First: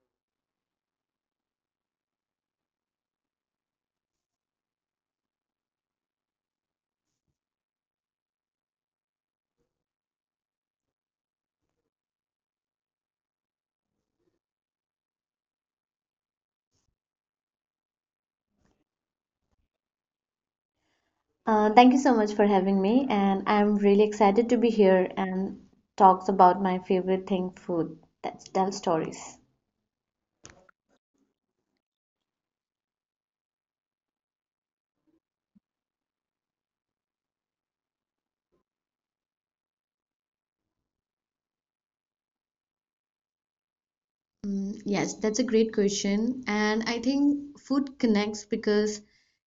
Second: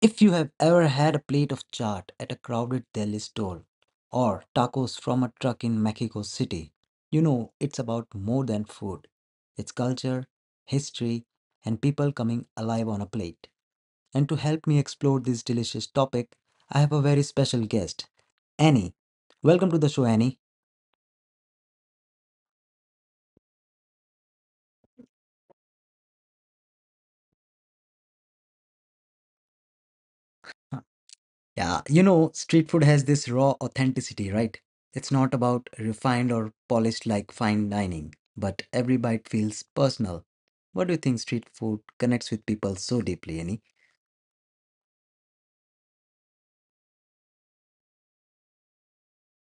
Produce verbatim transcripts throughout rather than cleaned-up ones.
if you have ever had a plate of chaat at a crowded Delhi store or tacos from a truck in Mexico City, you know it's about more than food. It's culture, history, and people coming alive on a plate. And to help me explore this delicious topic, I have a very special guest, Annie. Welcome to the show, Annie. Uh, Thank you so much for having me, and I'm really excited to be here and talks about my favorite thing, food. That's tell stories. Yeah, you know, street food has this raw authenticity, right? It's not about refined or polished like fine dining, but every bite feels personal. What do you think street food connects with people so deeply, Annie? Mm, Yes, that's a great question. And I think food connects because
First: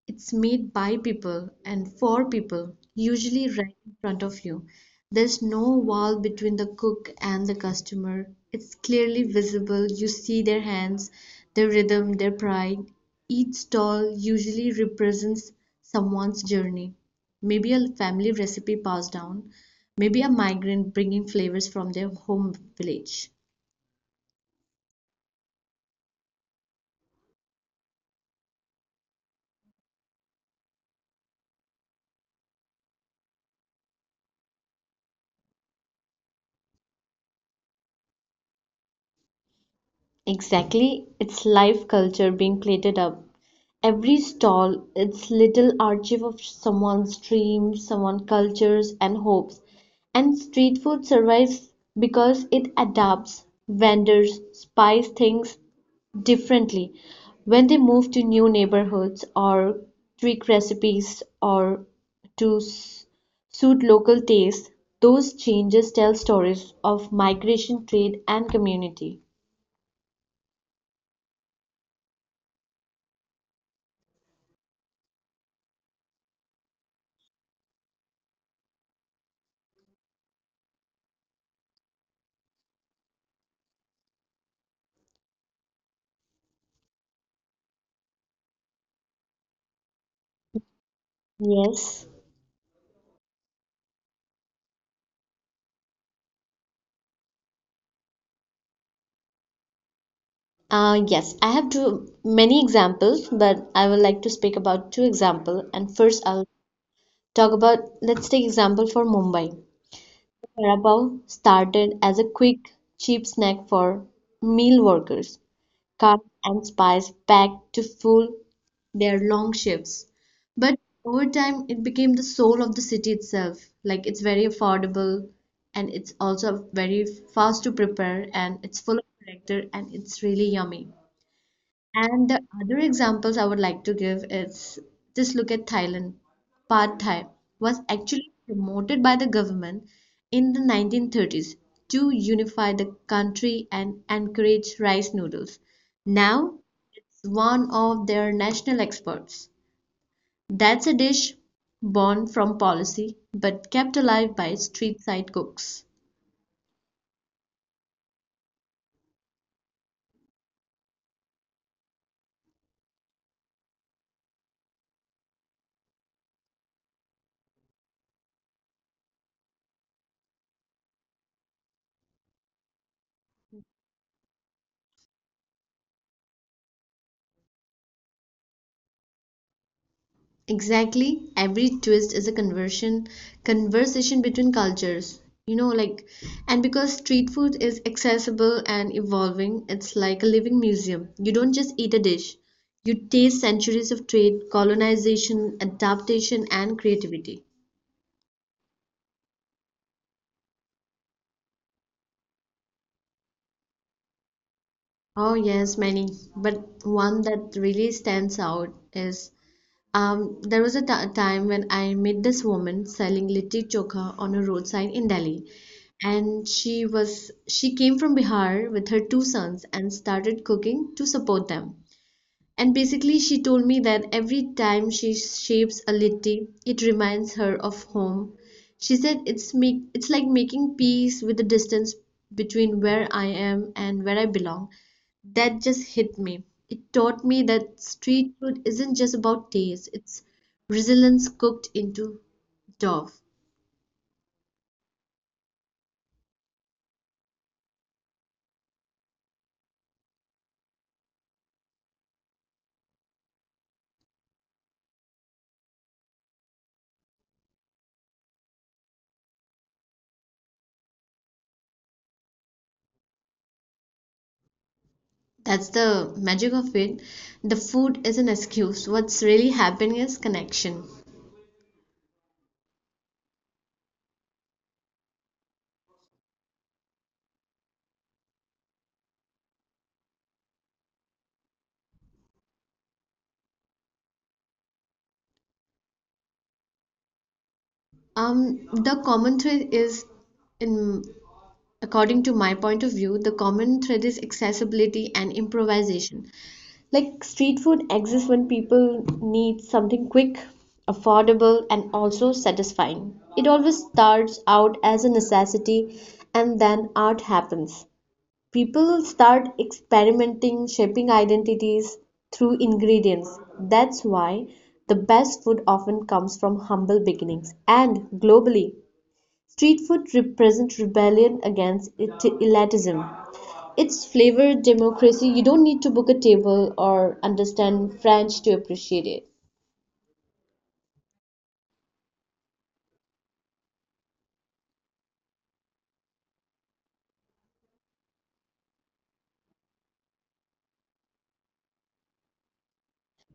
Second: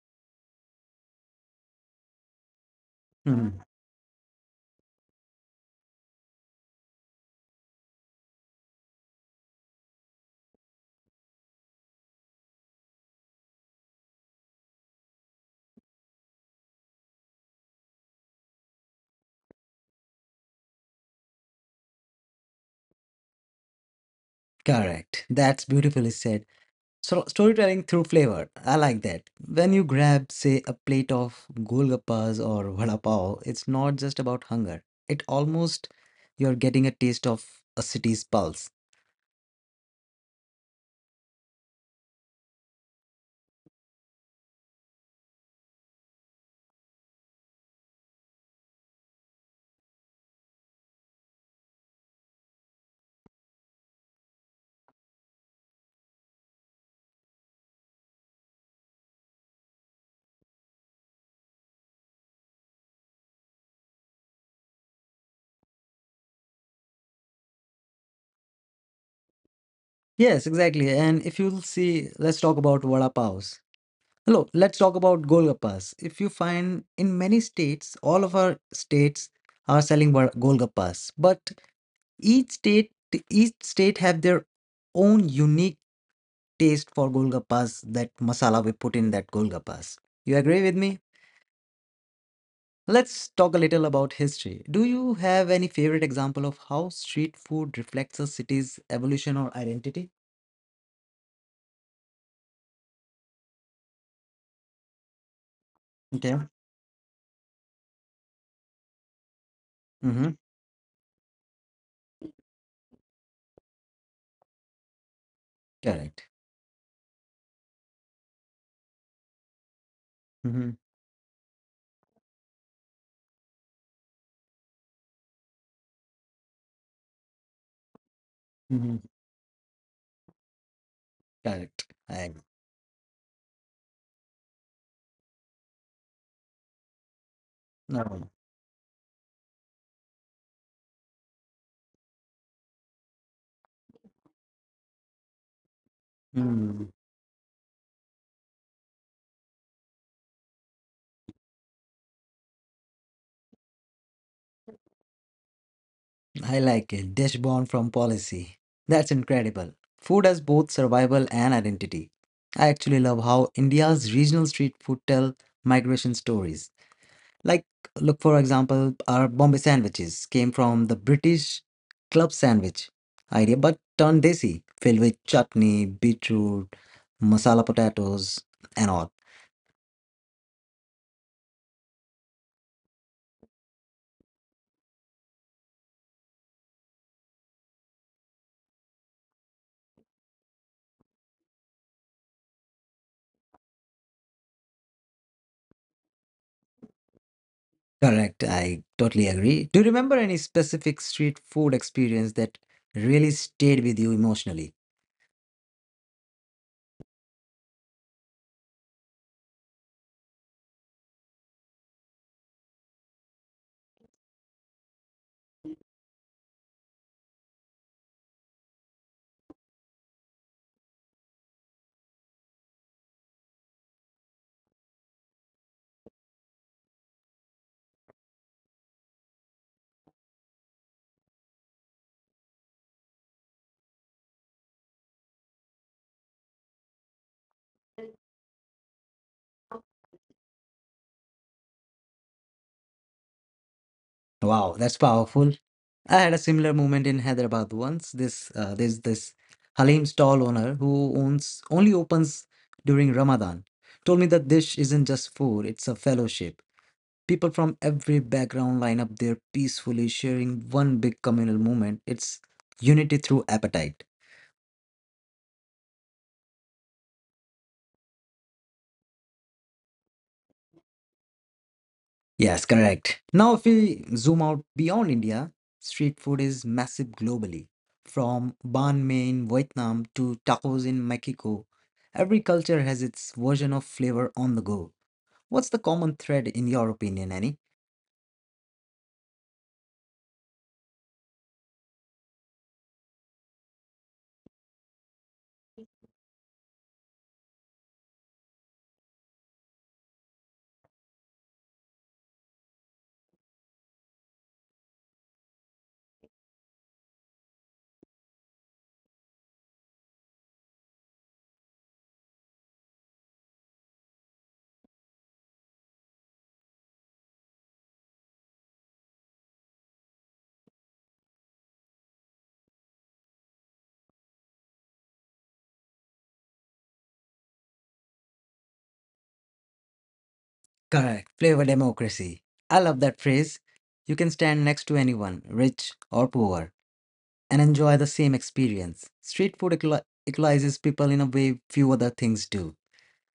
it's made by people and for people, usually Hmm, right in front of you. There's no wall between the cook and the customer. It's clearly visible. You see their hands, their rhythm, their pride. Each stall usually represents someone's journey. Maybe a family recipe passed down, maybe a migrant bringing flavors from their home village. correct. That's beautifully said. So storytelling through flavor. I like that. When you grab, say, a plate of golgappas or vada pav, it's not just about hunger. It almost you're getting a taste of a city's pulse. Exactly, it's live culture being plated up. Every stall, it's little archive of someone's dreams, someone's cultures and hopes. And street food survives because it adapts, vendors, spice things differently when they move to new neighborhoods or tweak recipes or to s- suit local tastes. Those changes tell stories of migration, trade, and community. Yes, exactly. And if you'll see, let's talk about vada pavs. Hello, let's talk about golgappas. If you find in many states, all of our states are selling vada- golgappas, but each state each state have their own unique taste for golgappas, that masala we put in that golgappas. You agree with me? Yes. Let's talk a little about history. Do you have any favorite example of how street food reflects a city's evolution or identity? Uh, yes, I have two many examples, but I would like to speak about two example. And first, Okay. I'll talk about let's take example for Mumbai. Mm-hmm. Carabao started as a quick, cheap snack for meal workers. Cut Correct. and spice packed to fuel their long shifts. Mm-hmm. But over time, it became the soul of the city itself. Like it's very affordable and it's also very fast to prepare and it's Mhm. full of character and it's really yummy. Correct. I And the other examples I would like to give is just look at Thailand. Pad Thai was no. actually promoted by the government in the nineteen thirties to unify the country and encourage rice noodles. Now Mm, it's one of their national exports. That's a dish born from policy but kept alive by street side cooks. I like it. Dish born from policy. That's incredible. Food as both survival and identity. I actually love how India's regional street food tell migration stories. Like, look for example, our Bombay sandwiches came from the British club sandwich idea, but turned desi, filled with chutney, beetroot, masala potatoes, and all. Exactly. Every twist is a conversion conversation between cultures. You know, like and because street food is accessible and evolving, it's like a living museum. You don't just eat a dish. You taste centuries of trade, colonization, adaptation, and creativity. Correct, I totally agree. Do you remember any specific street food experience that really stayed with you emotionally? Oh yes, many. But one that really stands out is Um, there was a t- time when I met this woman selling litti chokha on a road sign in Delhi, and she was she came from Bihar with her two sons and started cooking to support them. And basically, she told me that every time she shapes a litti, it reminds her of home. She said it's make it's like making peace with the distance between where I am and where I belong. That just hit me. It taught me that street food isn't just about taste, it's resilience cooked into dough. Wow, that's powerful. I had a similar moment in Hyderabad once. This uh, there's this Halim stall owner who owns only opens during Ramadan. Told me that this isn't just food, it's a fellowship. People from every background line up there peacefully sharing one big communal moment. It's unity through appetite. That's the magic of it. The food is an excuse. What's really happening is connection. Yes, correct. Now, if we zoom out beyond India, street food is massive globally. From banh mi in Vietnam to tacos in Mexico, every culture has its version of flavor on the go. What's the common thread in your opinion, Annie? Um, the common thread is in according to my point of view, the common thread is accessibility and improvisation. Like street food exists when people need something quick, affordable, and also satisfying. It always starts out as a necessity, and then art happens. People start experimenting, shaping identities through ingredients. That's why the best food often comes from humble beginnings. And globally, street food represents rebellion against it- elitism. Its flavor, democracy. You don't need to book a table or understand French to appreciate it. Correct, flavor democracy. I love that phrase. You can stand next to anyone, rich or poor, and enjoy the same experience. Street food equali- equalizes people in a way few other things do.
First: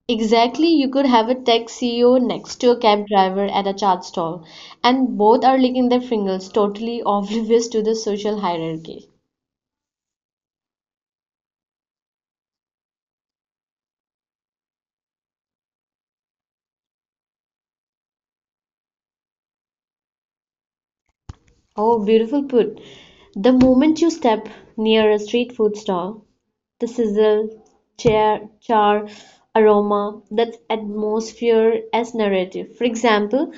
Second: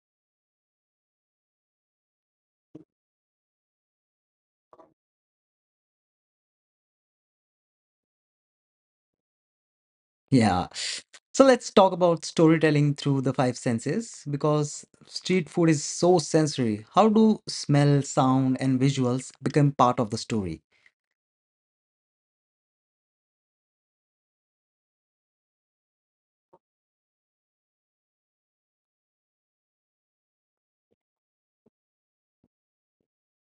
Exactly, you could have a tech C E O next to a cab driver at a chat stall, and both are licking their fingers, totally oblivious to the social hierarchy. Yeah, so let's talk about storytelling through the five senses because street food is so sensory. How do smell, sound, and visuals become part of the story? Oh, beautiful put. The moment you step near a street food stall, the sizzle, char, char, aroma, that atmosphere as narrative. For example,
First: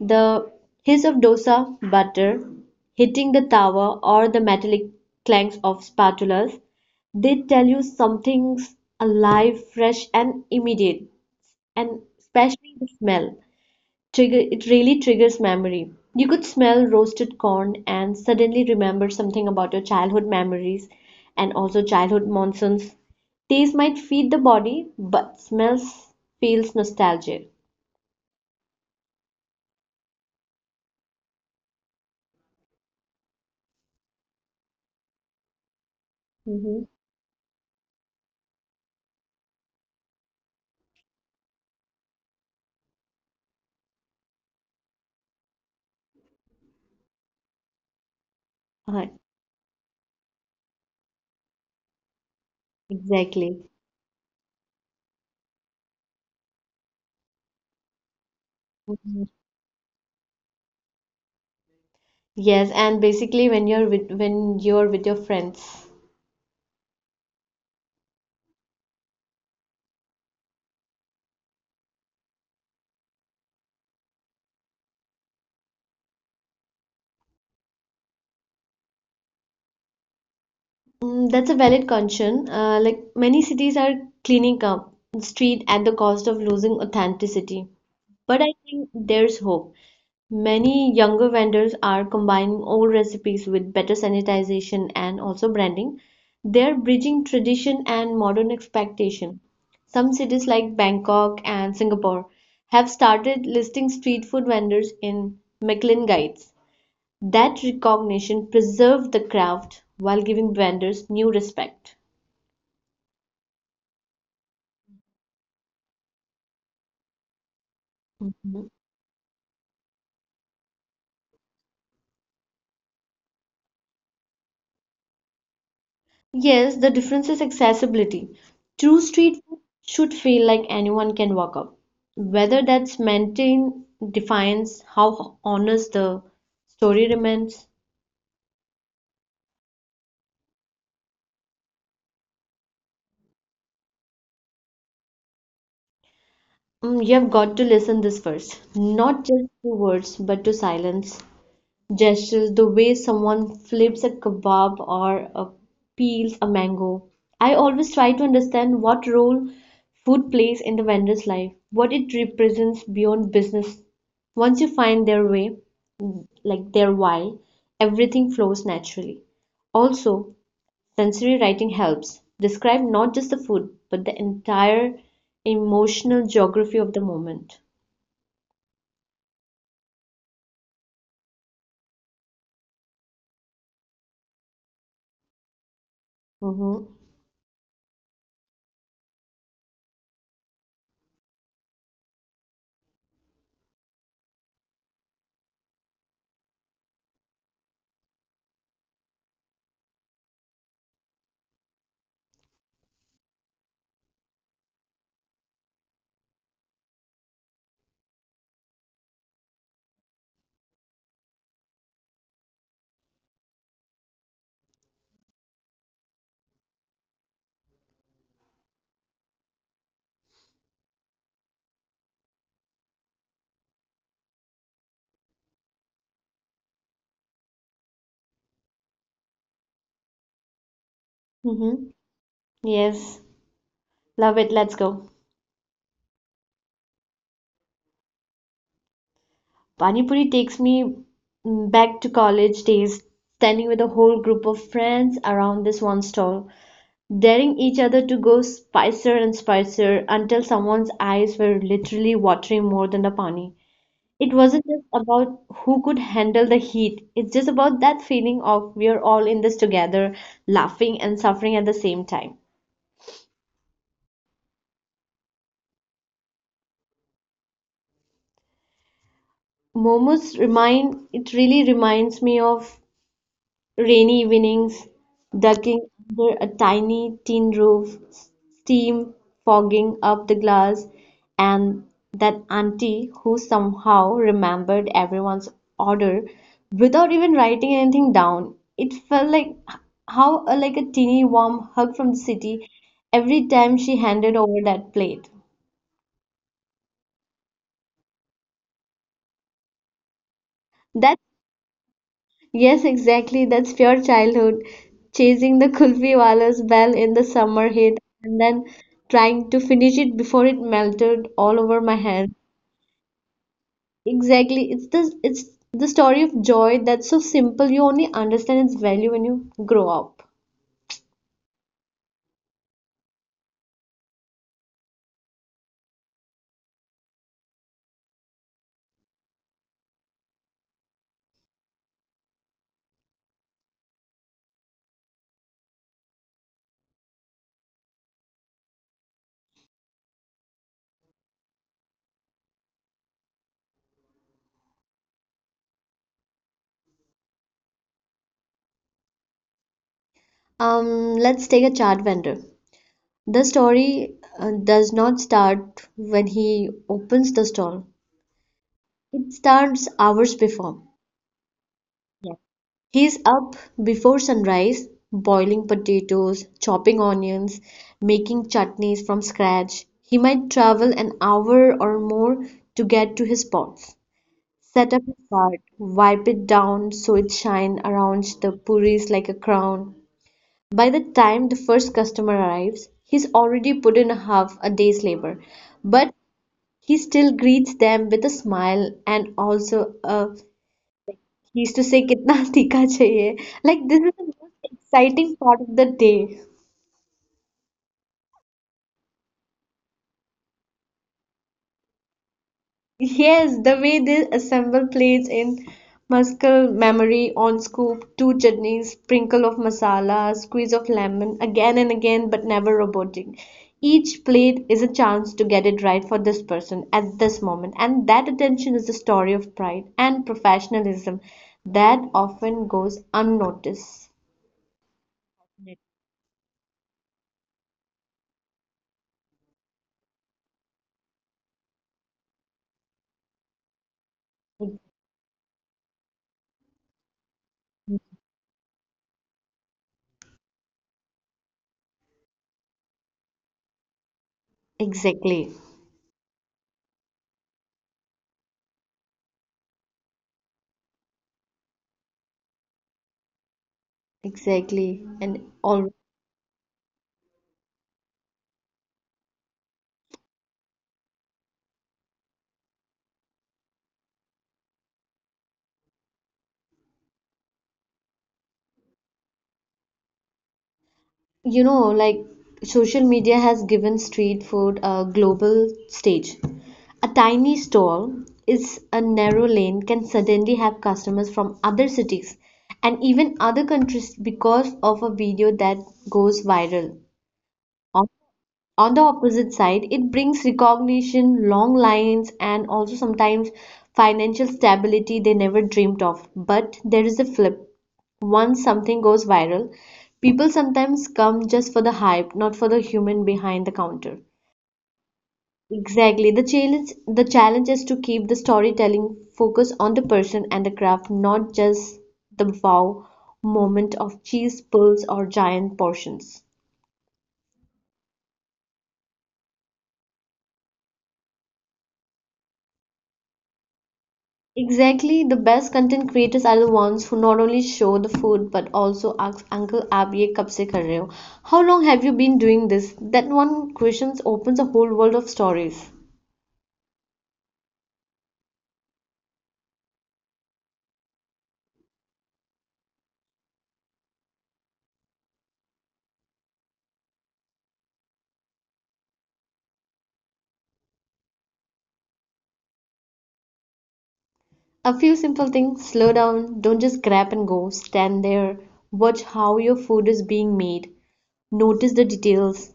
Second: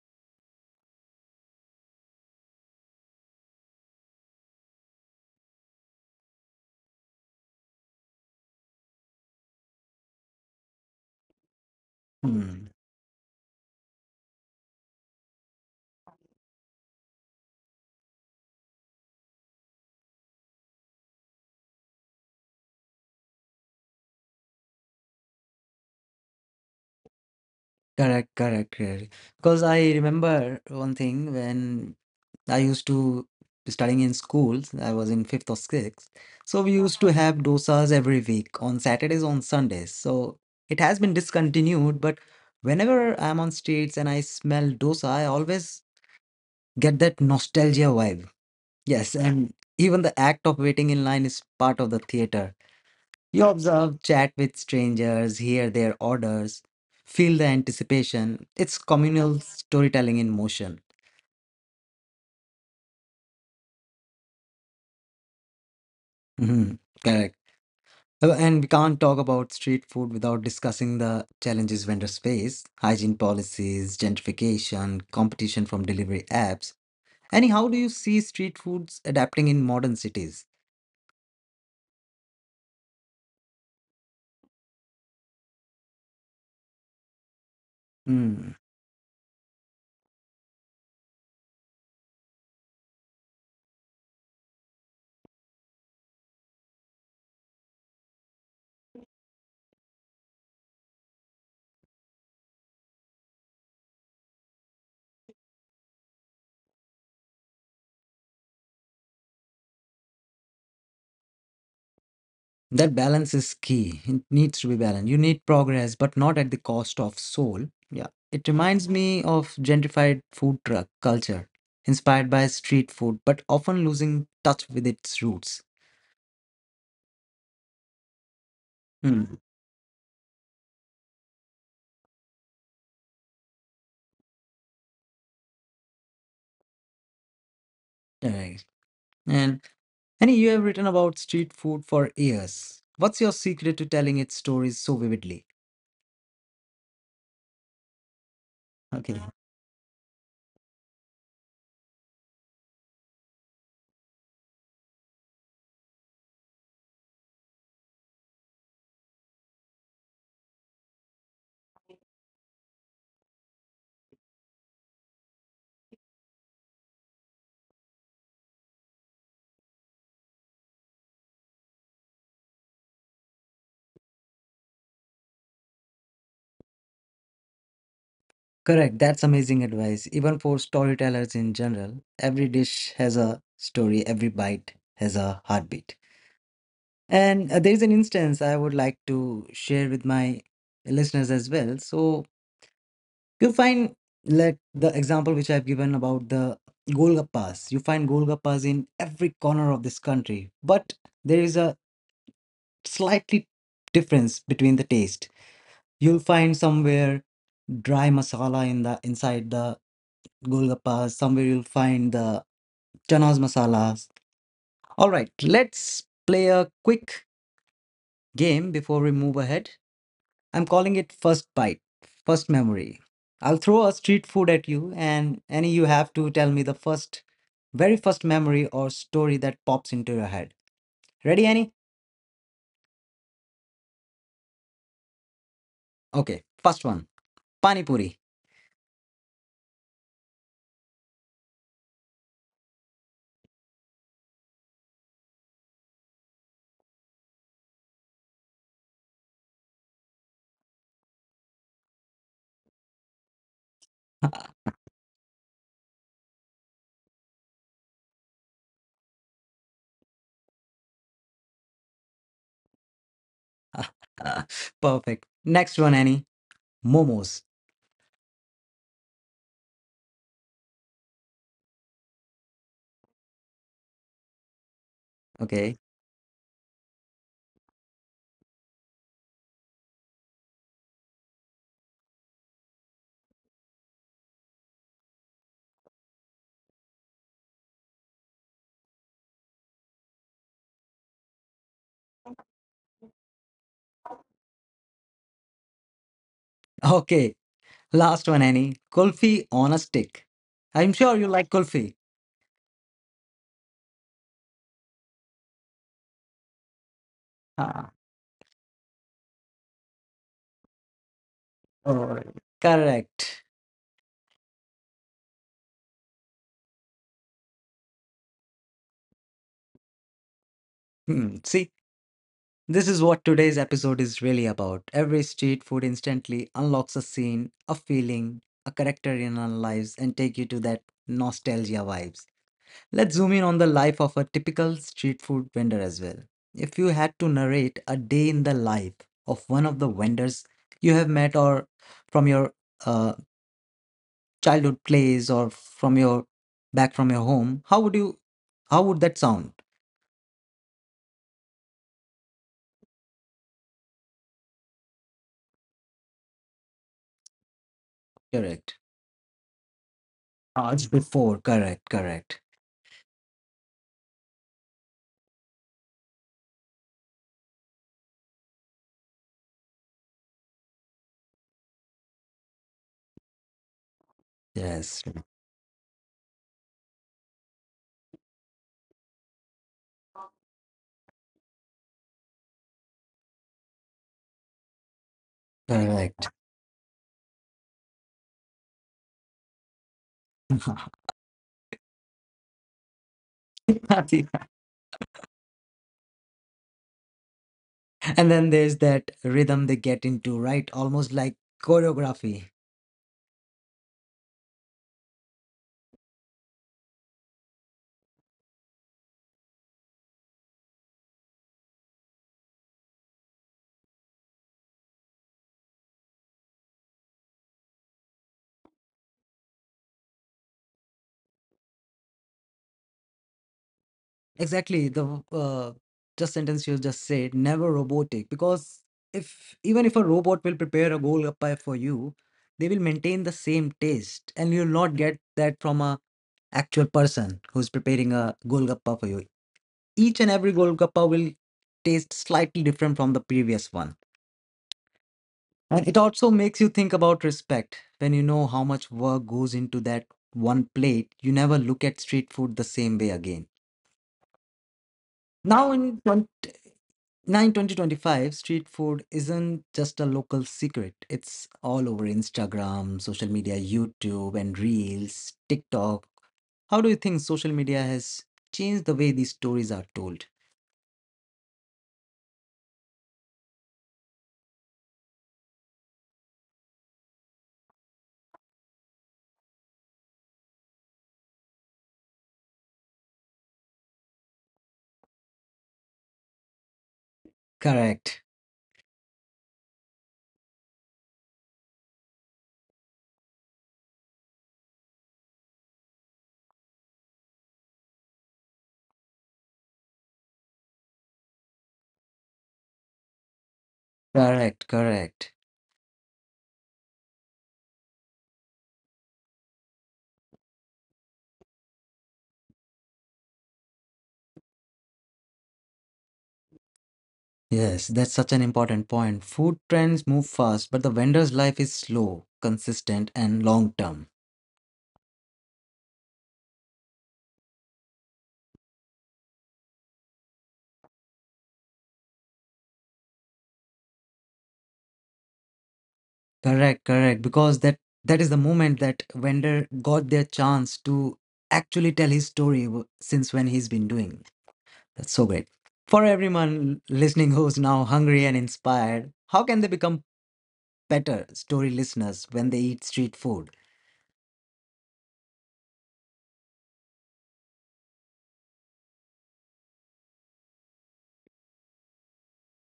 the hiss of dosa butter hitting the tawa or the metallic clanks of spatulas, they tell you something's alive, fresh, and immediate, and Hmm. especially the smell trigger it really triggers memory. You could smell roasted corn and suddenly remember something about your childhood memories and also childhood monsoons. Taste might feed the body, but smells feels nostalgic. Correct, correct, correct. Because I remember one thing when I used to studying in schools, I was in fifth or sixth. So we Mm-hmm. used to have dosas every week on Saturdays, on Sundays. So it has been discontinued, but whenever I'm on streets and I smell dosa, I always get that nostalgia vibe. Uh, Yes, and even the act of waiting in line is part of the theater. You exactly. observe, chat with strangers, hear their orders, feel the anticipation. It's Mhm. communal storytelling in motion. Yes, and basically when you're with when you're with your friends. Hmm, correct. Oh, and we can't talk about street food without discussing the challenges vendors face, hygiene policies, gentrification, competition from delivery apps. Annie, how do you see street foods adapting in modern cities? Mm, that's a valid concern. Uh, like many cities are cleaning up the street at the cost of losing authenticity. But I Hmm. think there's hope. Many younger vendors are combining old recipes with better sanitization and also branding. They're bridging tradition and modern expectation. Some cities like Bangkok and Singapore have started listing street food vendors in Michelin guides. That recognition preserved the craft while giving vendors new respect. That balance is key. It needs to be balanced. You need progress, but not at the cost of soul. Yeah. It Mhm. reminds me of gentrified food truck culture, inspired by street food, but often losing touch with its roots. Yes, the difference is accessibility. True Hmm. street food should feel like anyone can walk up. Whether that's maintained defines how honest the story remains. Right. And Annie, you have written about street food for years. What's your secret to telling its stories so vividly? Mm, you have got to listen this first, not Okay. just to words, but to silence. Gestures, the way someone flips a kebab or uh, peels a mango. I always try to understand what role food plays in the vendor's life, what it represents beyond business. Once you find their way, like their why, everything flows naturally. Also, sensory writing helps describe not just the food, but the entire emotional geography of the moment. Correct. That's amazing advice. Even for storytellers in general, every dish has a story, every bite has a heartbeat. Mm-hmm. And uh, there is an instance I would like to share with my listeners as well. So you find like the example which I've given about the Golgappas. You find Golgappas in every corner of this country, but there is a slightly difference between the taste. You'll find somewhere dry masala in the inside the Golgappas. Somewhere you'll find the chanas masalas. All right, let's play a quick game before we move ahead. I'm calling it first bite, first memory. I'll throw a street food at you, and any you have to tell me the first, very first memory or story that pops into your head. Ready, Annie? Mm-hmm. Yes, love it. Let's go. Okay, first one, pani puri. Pani Puri takes me mm, back to college days, standing with a whole group of friends around this one stall, daring each other to go spicier and spicier until someone's eyes were literally watering more than the pani. It wasn't just about who could handle the heat, it's just about that feeling of we're all in this together, laughing and suffering at the same time. Perfect. Next one, Annie, momos. Momos remind It really reminds me of rainy evenings, Okay, ducking under a tiny tin roof, steam fogging up the glass, and that auntie who somehow remembered everyone's order without even writing anything down. It felt like how a, like a teeny warm hug from the city every time she handed over that plate. okay. Last one, Annie, kulfi on a stick. I'm sure That you like kulfi. yes, exactly. That's pure childhood. Chasing the kulfi wala's bell in the summer Ah, heat and then trying to finish it before it melted all over all my right. hand. Correct. Exactly. It's the it's the story of joy that's so simple. You only understand its value when you grow up. Hmm. See. This is what today's episode is really about. Every street food instantly unlocks a scene, a feeling, a character in our lives and take you to that nostalgia vibes. Let's zoom in on the life of a typical street food vendor as well. If you had to narrate a day in the life of one of the vendors you have met or from your uh, childhood plays or from your back from your home, how would you how would that sound? Um, let's take a chart vendor. The story uh, does not start when he opens the stall. Correct. It starts hours before. Hours before, correct, correct. He's up before sunrise, boiling potatoes, chopping onions, making chutneys from scratch. He might travel an hour or more to get to his pots, set up Yes, his cart, wipe it down so it shines around the puris like a crown. By the time the first customer arrives, he's already put in half a day's labor, but correct. he still greets them with a smile and also a he used to say, "Kitna tikka chahiye?" Like this is the And most exciting part of the day. then there's that rhythm they get into, right? Almost like choreography. Yes, the way they assemble plates in muscle memory on scoop, two chutneys, sprinkle of masala, squeeze of lemon, again and again, but never robotic. Each plate is a chance to get it right for this person at this moment, and that attention is a story of pride and professionalism that often goes unnoticed. Exactly. The uh, just sentence you just said, never robotic. Because if even if a robot will prepare a golgappa for you, they will maintain the same taste, and you'll not get that from a actual person who's preparing a golgappa for you. Each and every golgappa will taste slightly different from the previous one. Exactly, And it also makes you think about respect. When you know how much work goes into that one plate, you never look at street food the same way again. exactly, and Now all. in 20, 9 twenty twenty-five, street food isn't just a local secret. It's all over Instagram, social media, YouTube, and Reels, TikTok. How do you think social media has changed the way these stories are told? You know, like social media has given street food a global stage. A tiny stall is a narrow lane can suddenly have customers from other cities and even other countries because of a video that goes viral. Correct. On the opposite side, it brings recognition, long lines, and also sometimes financial stability they never dreamed of. But there is a flip. Once something goes viral, people sometimes come just for the hype, not for the human behind the counter. Correct. Correct. Exactly. The challenge the challenge is to keep the storytelling focus on the person and the craft, not just the wow moment of cheese pulls or giant portions. Yes, that's such an important point. Food trends move fast, but the vendor's life is slow, consistent, and long term. Exactly, the best content creators are the ones who not only show the food but also ask Uncle आप ye kab se kar रहे हो? How long have you been doing this? That one question opens a whole world of stories. Correct, correct. Because that that is the moment that vendor got their chance to actually tell his story w- since when he's been doing. That's so great. For everyone listening who's now hungry and inspired, how can they become better story listeners when they eat street food? A few simple things slow down, don't just grab and go, stand there, watch how your food is being made, notice the details,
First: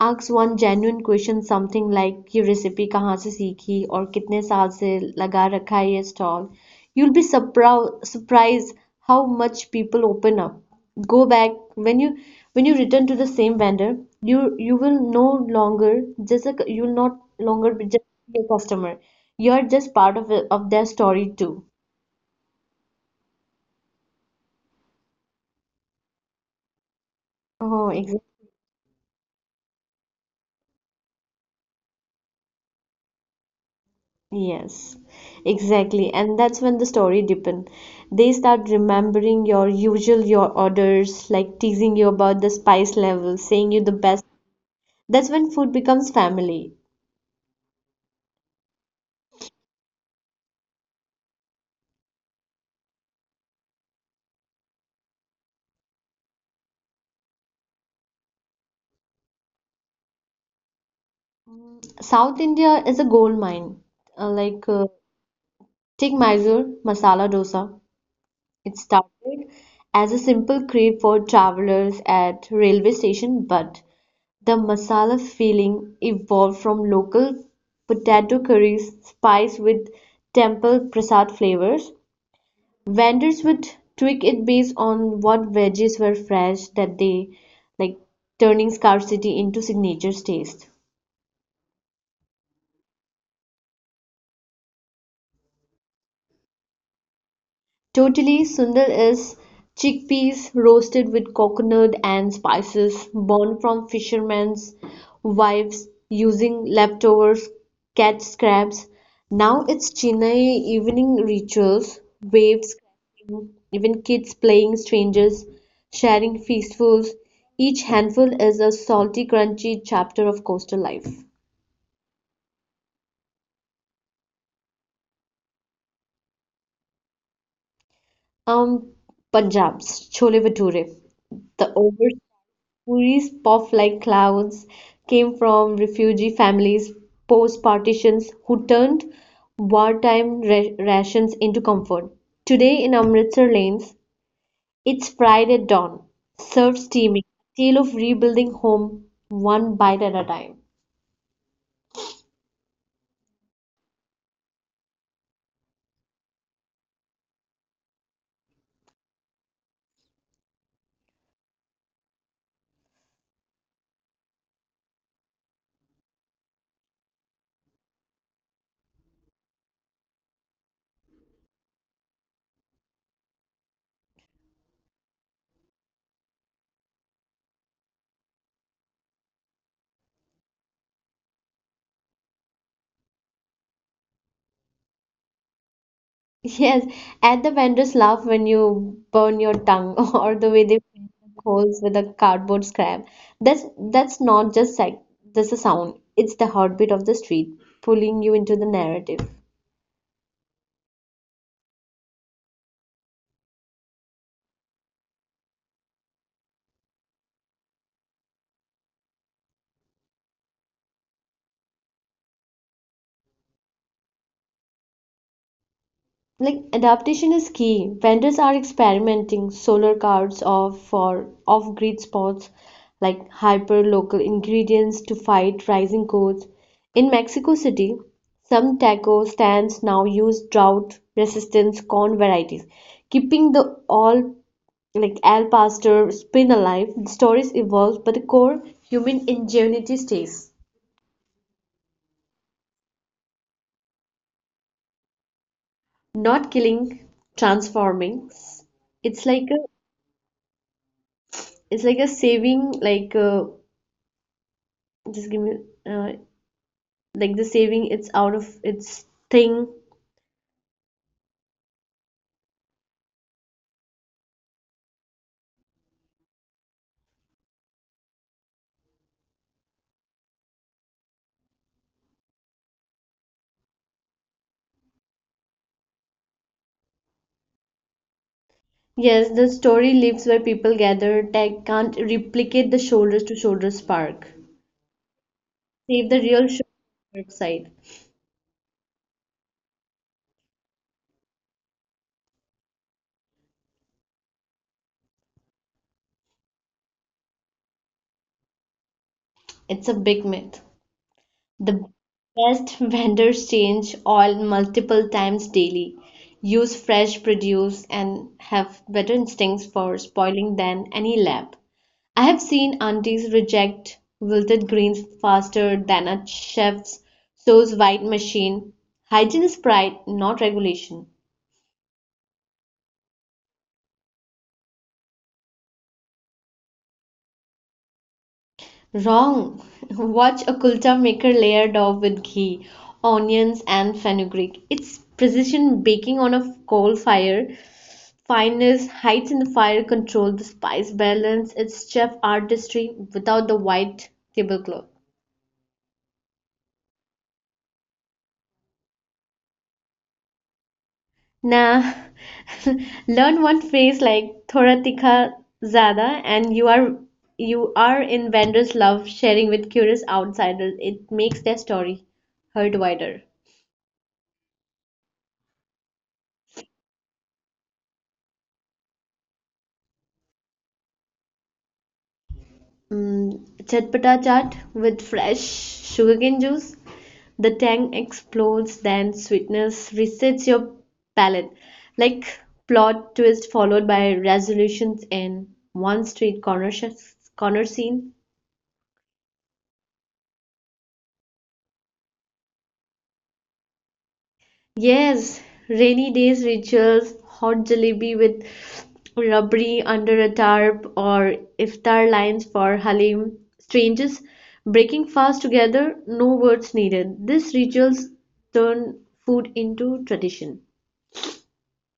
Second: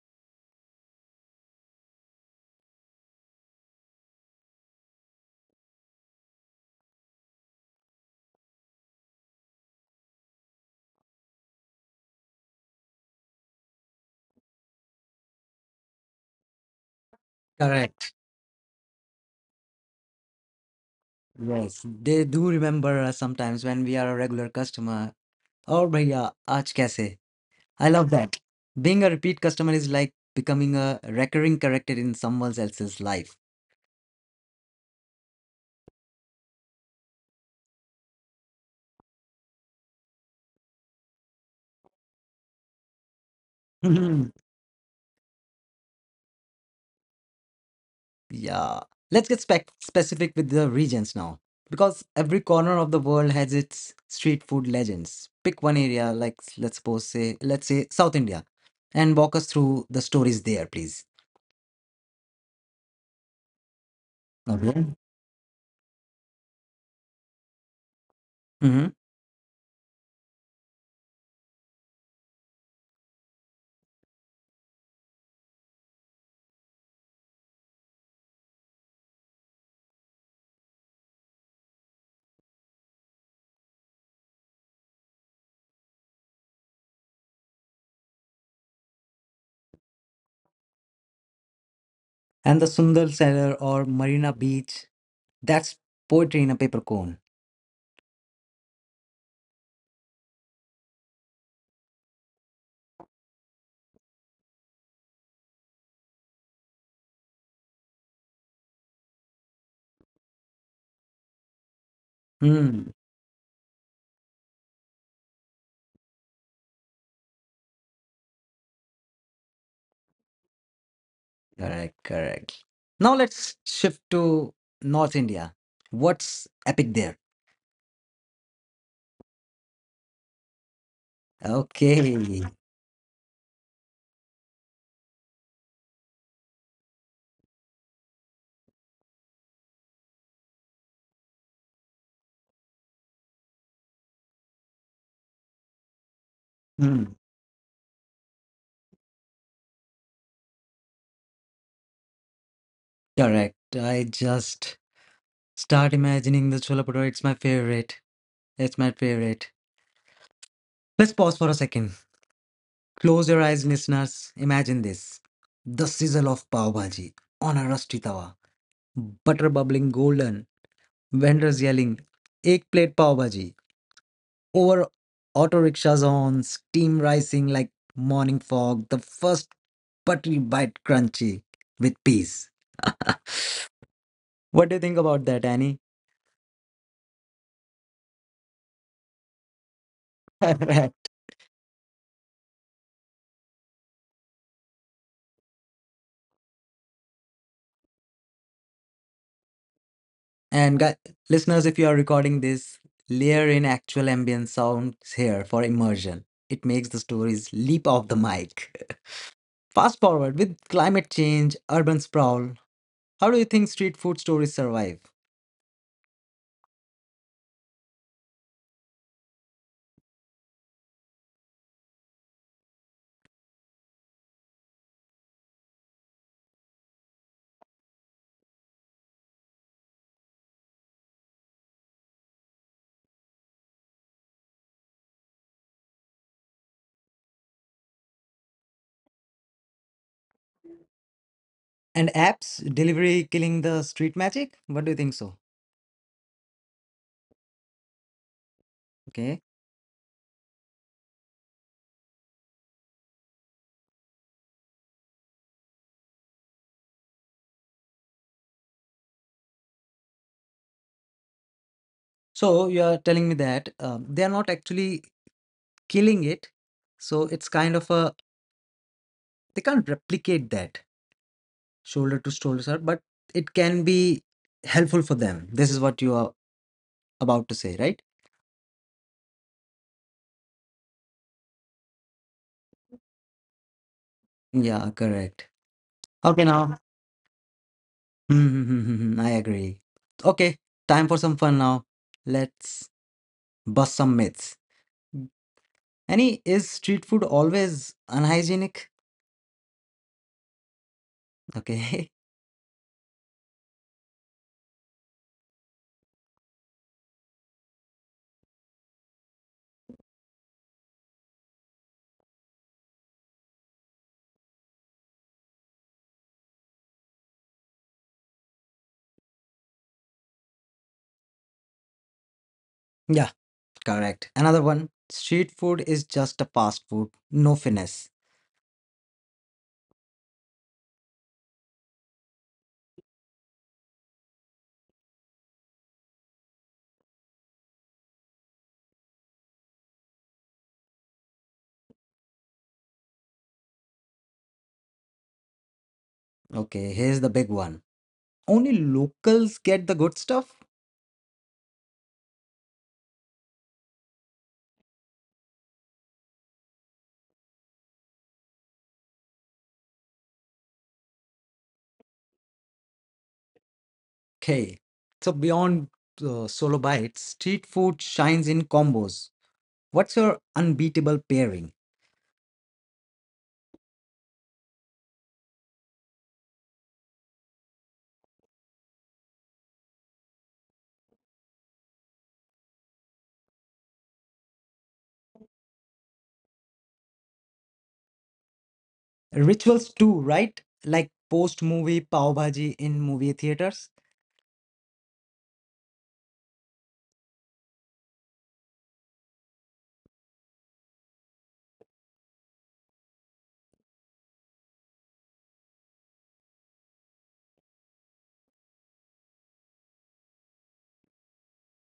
asks one genuine question something like ये recipe कहाँ से सीखी और कितने साल से लगा रखा है ये stall. You'll be surpro- surprised how much people open up. Go back when you when you return to the same vendor, you you will no longer just a, you will not longer be just Correct. a customer. You're just part of of their story too. Yes, they do remember us sometimes when we are a regular customer. Oh, भैया आज कैसे. Oh, I love exactly. that. Being a repeat customer is like becoming a recurring character in someone else's life. Yes, exactly. And that's when the story deepen. They start remembering your usual your orders, like teasing you about the spice level, saying you the best. Mhm. That's when food becomes family. Yeah. Let's get spec- specific with the regions now. Because every corner of the world has its street food legends. Pick one area, like s- let's suppose say, let's say South India, and walk us through the stories there, please. South India is a gold mine. Uh, like Okay. uh, Take Mysore masala dosa. It Hmm. started as a simple crave for travelers at railway station, but the masala filling evolved from local potato curries, spiced with temple prasad flavors. Vendors would tweak it based on what veggies were fresh that day, like turning scarcity into signature taste. And the Sundar Cellar or Marina Beach, that's poetry in a paper cone. Totally sundal is chickpeas roasted with coconut and spices born from fishermen's wives using leftovers, catch scraps. Now it's Chennai evening rituals, waves crashing, even kids playing strangers, sharing feastfuls. Each handful is a salty, crunchy chapter of coastal life. Correct, correct. Now let's shift to North India. What's epic there? Um, Punjab's Chole Bhature, the Okay. oversized puris puff like clouds, came from refugee families post partitions who turned wartime ra- rations into comfort. Today in Amritsar lanes, it's fried at dawn, served Hmm. steaming, a tale of rebuilding home one bite at a time. Correct. I just start imagining the Chola Bhatura. It's my favorite. It's my favorite. Let's pause for a second. Close your eyes, listeners. Imagine this. The sizzle of pav bhaji on a rusty tawa. Butter bubbling golden. Vendors yelling, Ek plate pav bhaji, over auto rickshaws on steam rising like morning fog, the first buttery bite crunchy with peace. What do you think about that, Annie? Yes, and the vendors laugh when you burn your tongue or the way they fill the holes with a cardboard scrap. That's that's not just sec- just a sound. It's the heartbeat of the street, pulling you into the narrative. And gu- listeners, if you are recording this, layer in actual ambient sounds here for immersion. It makes the stories leap off the mic. Fast forward with climate change, urban sprawl, how do you think street food stories survive? Like adaptation is key. Vendors are experimenting solar cards of for off-grid spots like hyper-local ingredients to fight rising costs. In Mexico City, some taco stands now use drought-resistant corn varieties, keeping the all like al pastor spin alive. The stories evolve, but the core human ingenuity stays. And apps delivery killing the street magic, what do you think so? Not killing, transforming. It's Okay. like a It's like a saving, like uh, just give me uh, like the saving. It's out of its thing. So you are telling me that um, they are not actually killing it. So it's kind of a they can't replicate that shoulder to shoulder, sir, but it can be helpful for them. This is what you are about to say, right? Yes, the story lives where people gather. Tech can't replicate the shoulders to shoulder spark. Yeah, correct. Save the Okay, real now. shoulder side. Mm-hmm, I agree. Okay, time for some fun now. Let's bust some myths. Any is street food always unhygienic? It's a big myth. The Okay. best vendors change oil multiple times daily, use fresh produce, and have better instincts for spoiling than any lab. I have seen aunties reject wilted greens faster than a chef's sous vide machine. Hygiene is pride, not regulation. Yeah, correct. Another one. Street food is just a fast food, no finesse. Wrong! Watch a kulcha maker layered off with ghee, onions, and fenugreek. It's precision baking on a coal fire. Fineness, heights in the fire control, the spice balance. It's chef artistry without the white tablecloth. Okay, here's the big one. Only locals get the good stuff? Nah, learn one phrase like thoda tikha zada, and you are you are in vendors' love, sharing with curious outsiders. It makes their story heard wider. Okay. So beyond uh, solo bites, street food shines in combos. What's your unbeatable pairing? Mm, chatpata chaat with fresh sugarcane juice. The tang explodes, then sweetness resets your palate. Like plot twist followed by resolutions in one street corner sh corner scene. Rituals too, right? Like post movie pav bhaji in movie theaters? Yes, rainy days rituals, hot jalebi with rabri under a tarp, or iftar lines for halim. Strangers breaking fast together, no words needed. These rituals turn food into tradition.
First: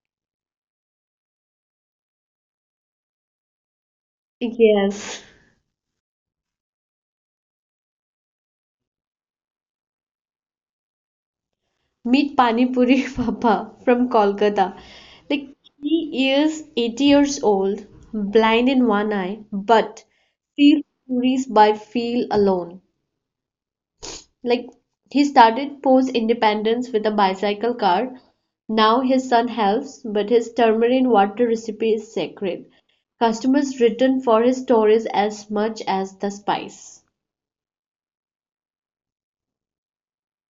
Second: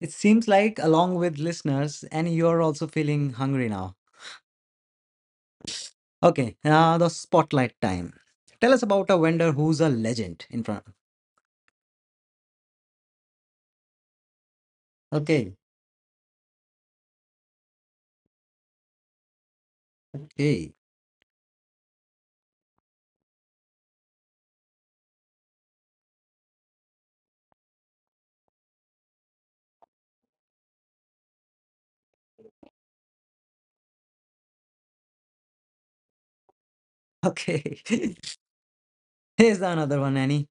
It seems like, along with listeners, and you're also feeling hungry now. Yes. Okay, now the spotlight time. Tell us about a vendor who's a legend in front. Meet Pani Puri Papa from Kolkata. Okay, Like he is eighty years old, blind in one eye, but okay, feels puris by feel alone. Like he started post independence with a bicycle cart. Now his son helps, but his tamarind water recipe is sacred. Customers return for his stories as much as the spice. okay. Here's another one, Annie.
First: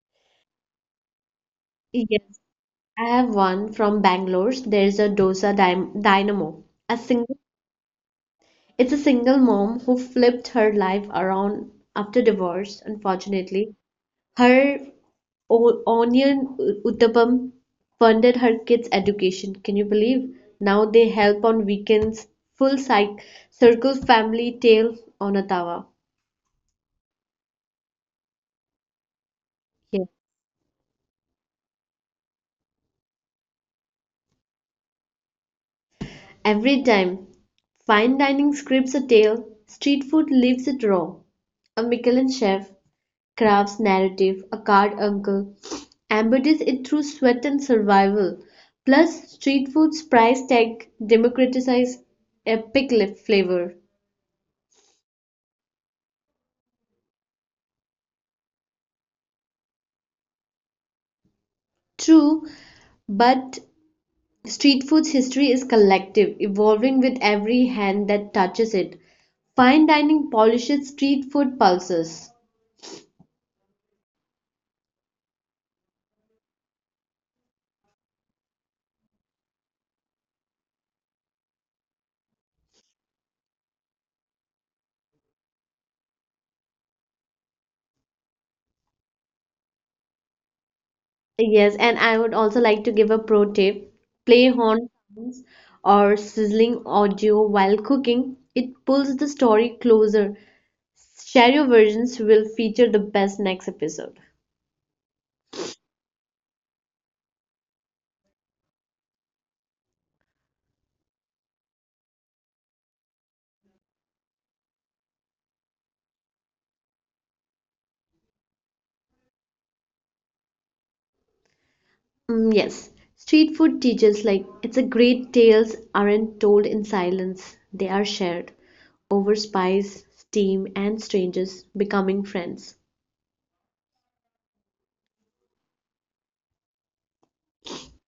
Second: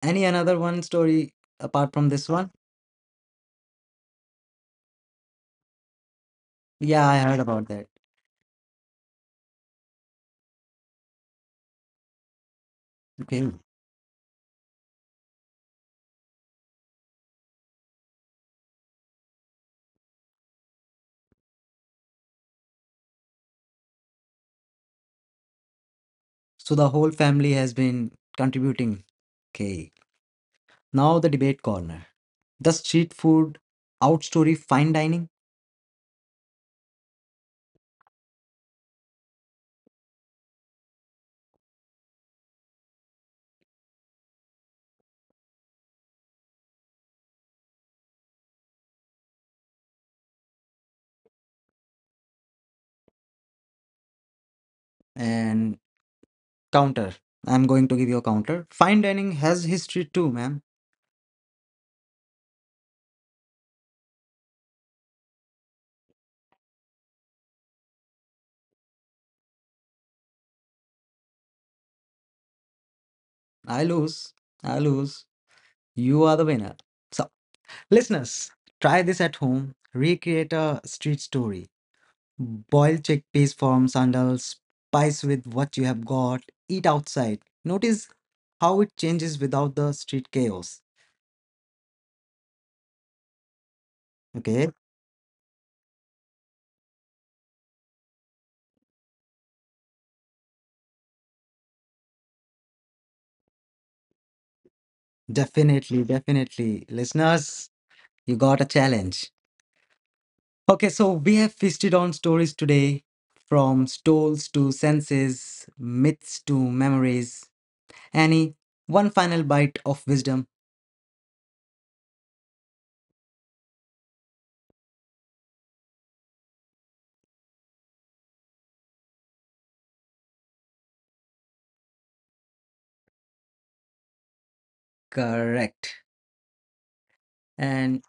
Any another one story apart from Yes, this one? I have one from Bangalore. There's a dosa dym dynamo. A Yeah, I single, heard about that. it's a single mom who flipped her life around after divorce. Okay. Unfortunately, her O- Onion Uthapam funded her kids' education, can you believe? Now they help on weekends. Full cy- circle family tale on Ottawa. So the whole family has been contributing. Okay. Yeah. Now the debate corner. Does street food outstory fine dining? Every time. Fine dining scripts a tale, street food leaves it raw. A Michelin chef crafts narrative, a card uncle embodies it through sweat and survival. Plus, street food's price tag democratizes epic li- flavor. And counter. I'm going to give you a counter. Fine dining has history too, ma'am. True, but street food's history is collective, evolving with every hand that touches it. Fine dining polishes street food pulses. I lose. I lose. You are the winner. So, listeners, try this at home. Recreate a street story. Boil chickpeas from sandals. Spice with what you have got. Eat outside. Notice how it changes without the street chaos. Yes, and I would also like to give a pro tip. Play Okay? horn sounds or sizzling audio while cooking. It pulls the story closer. Share your versions will feature the best next episode. Definitely, definitely. Listeners, you got a challenge. Okay, so we have feasted on stories today from stoles to senses, myths to memories. Annie, one final bite of wisdom. Mm, yes, street food teaches like it's a great tales aren't told in silence, they are shared over spice, steam, and strangers becoming friends. Correct. And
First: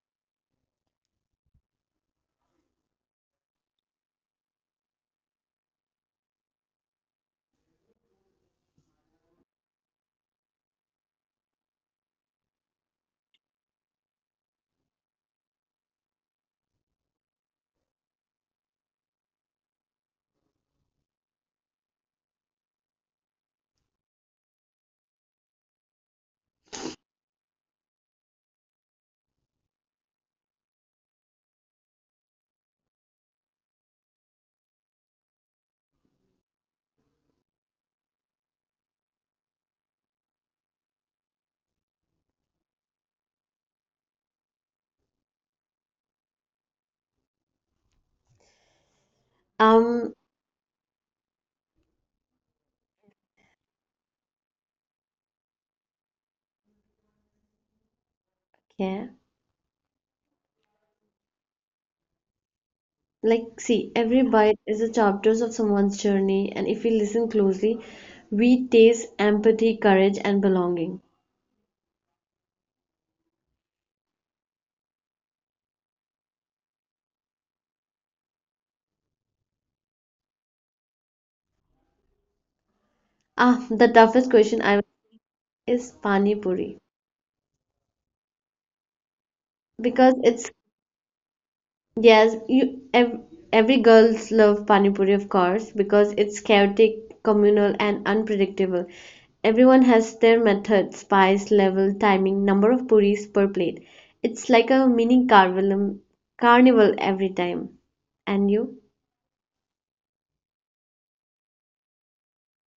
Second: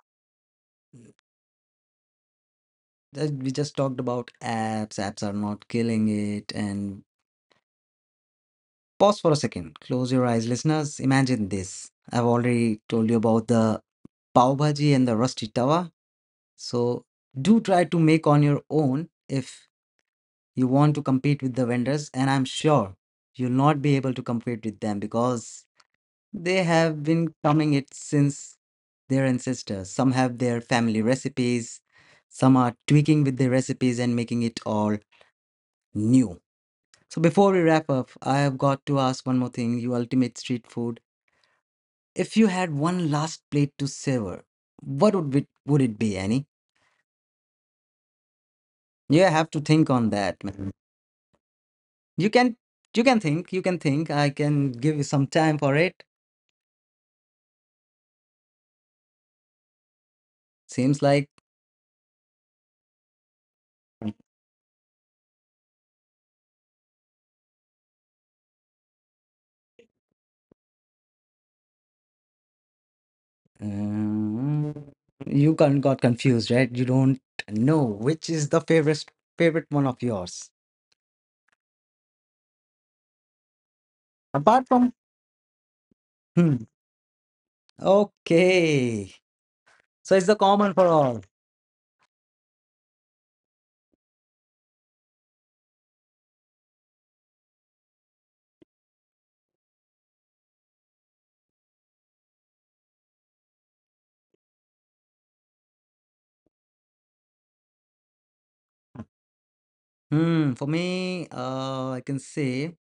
as we just talked about apps, apps are not killing it. And pause for a second, close your eyes, listeners. Imagine this. I've already told you about the pav bhaji and the rusty tawa. So do try to make on your own if you want to compete with the vendors, and I'm sure you'll not be able to compete with them because they have been coming it since their ancestors, some have their family recipes, some are tweaking with their recipes and making it all new. So before we wrap up, I have got to ask one more thing, you ultimate street food, if you had one last plate to savor, what would it would it be, Annie? You have to think on Um, that, man. You can you can think you can think I can give you some time for it. yeah, Seems like like see, every bite is a chapter of someone's journey, and if we listen closely, we taste empathy, courage, and belonging. uh, you con- got confused, right? You don't know which is the favorite favorite one of yours. Ah, the Apart toughest from question I is hmm. pani puri Okay. So it's the because common for it's all. yes, you ev every girls love pani puri, of course, because it's chaotic, communal, and unpredictable. Everyone has their method, spice, level, timing, number of puris per plate. It's like a mini carnival, carnival every time. And you? Hmm. For me, uh, I can say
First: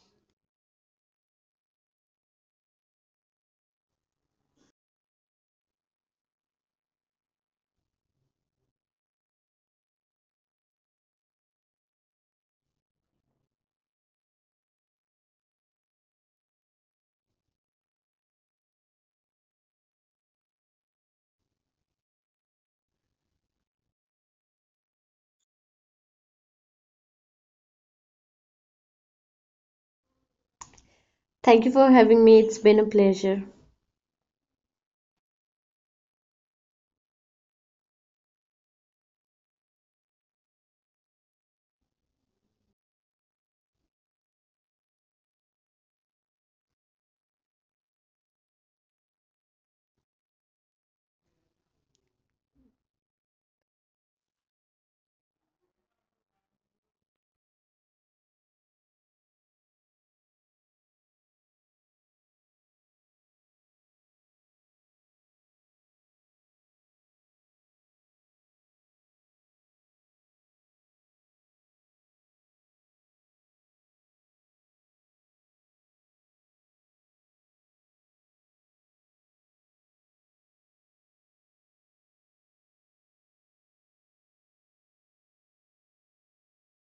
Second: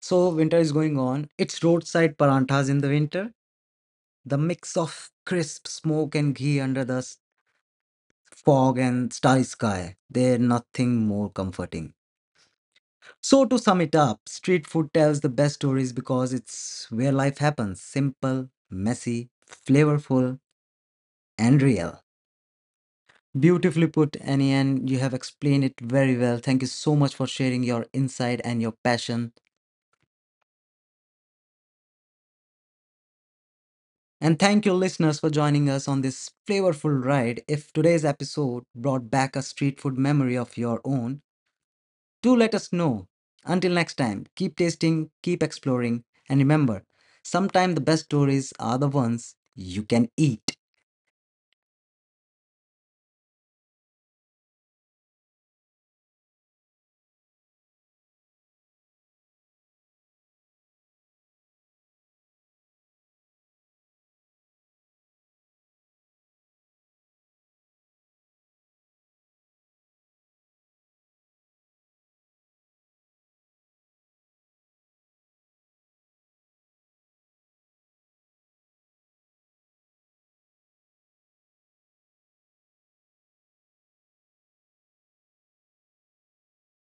so winter is going on. It's roadside paranthas in the winter. The mix of crisp smoke and ghee under the s- fog and starry sky. They're nothing more comforting. So to sum it up, street food tells the best stories because it's where life happens. Simple, messy, flavorful, and real. Beautifully put, Annie, and you have explained it very well. Thank you so much for sharing your insight and your passion. Thank you for having me. It's been a pleasure. And thank you, listeners, for joining us on this flavorful ride. If today's episode brought back a street food memory of your own, do let us know. Until next time, keep tasting, keep exploring, and remember sometimes the best stories are the ones you can eat.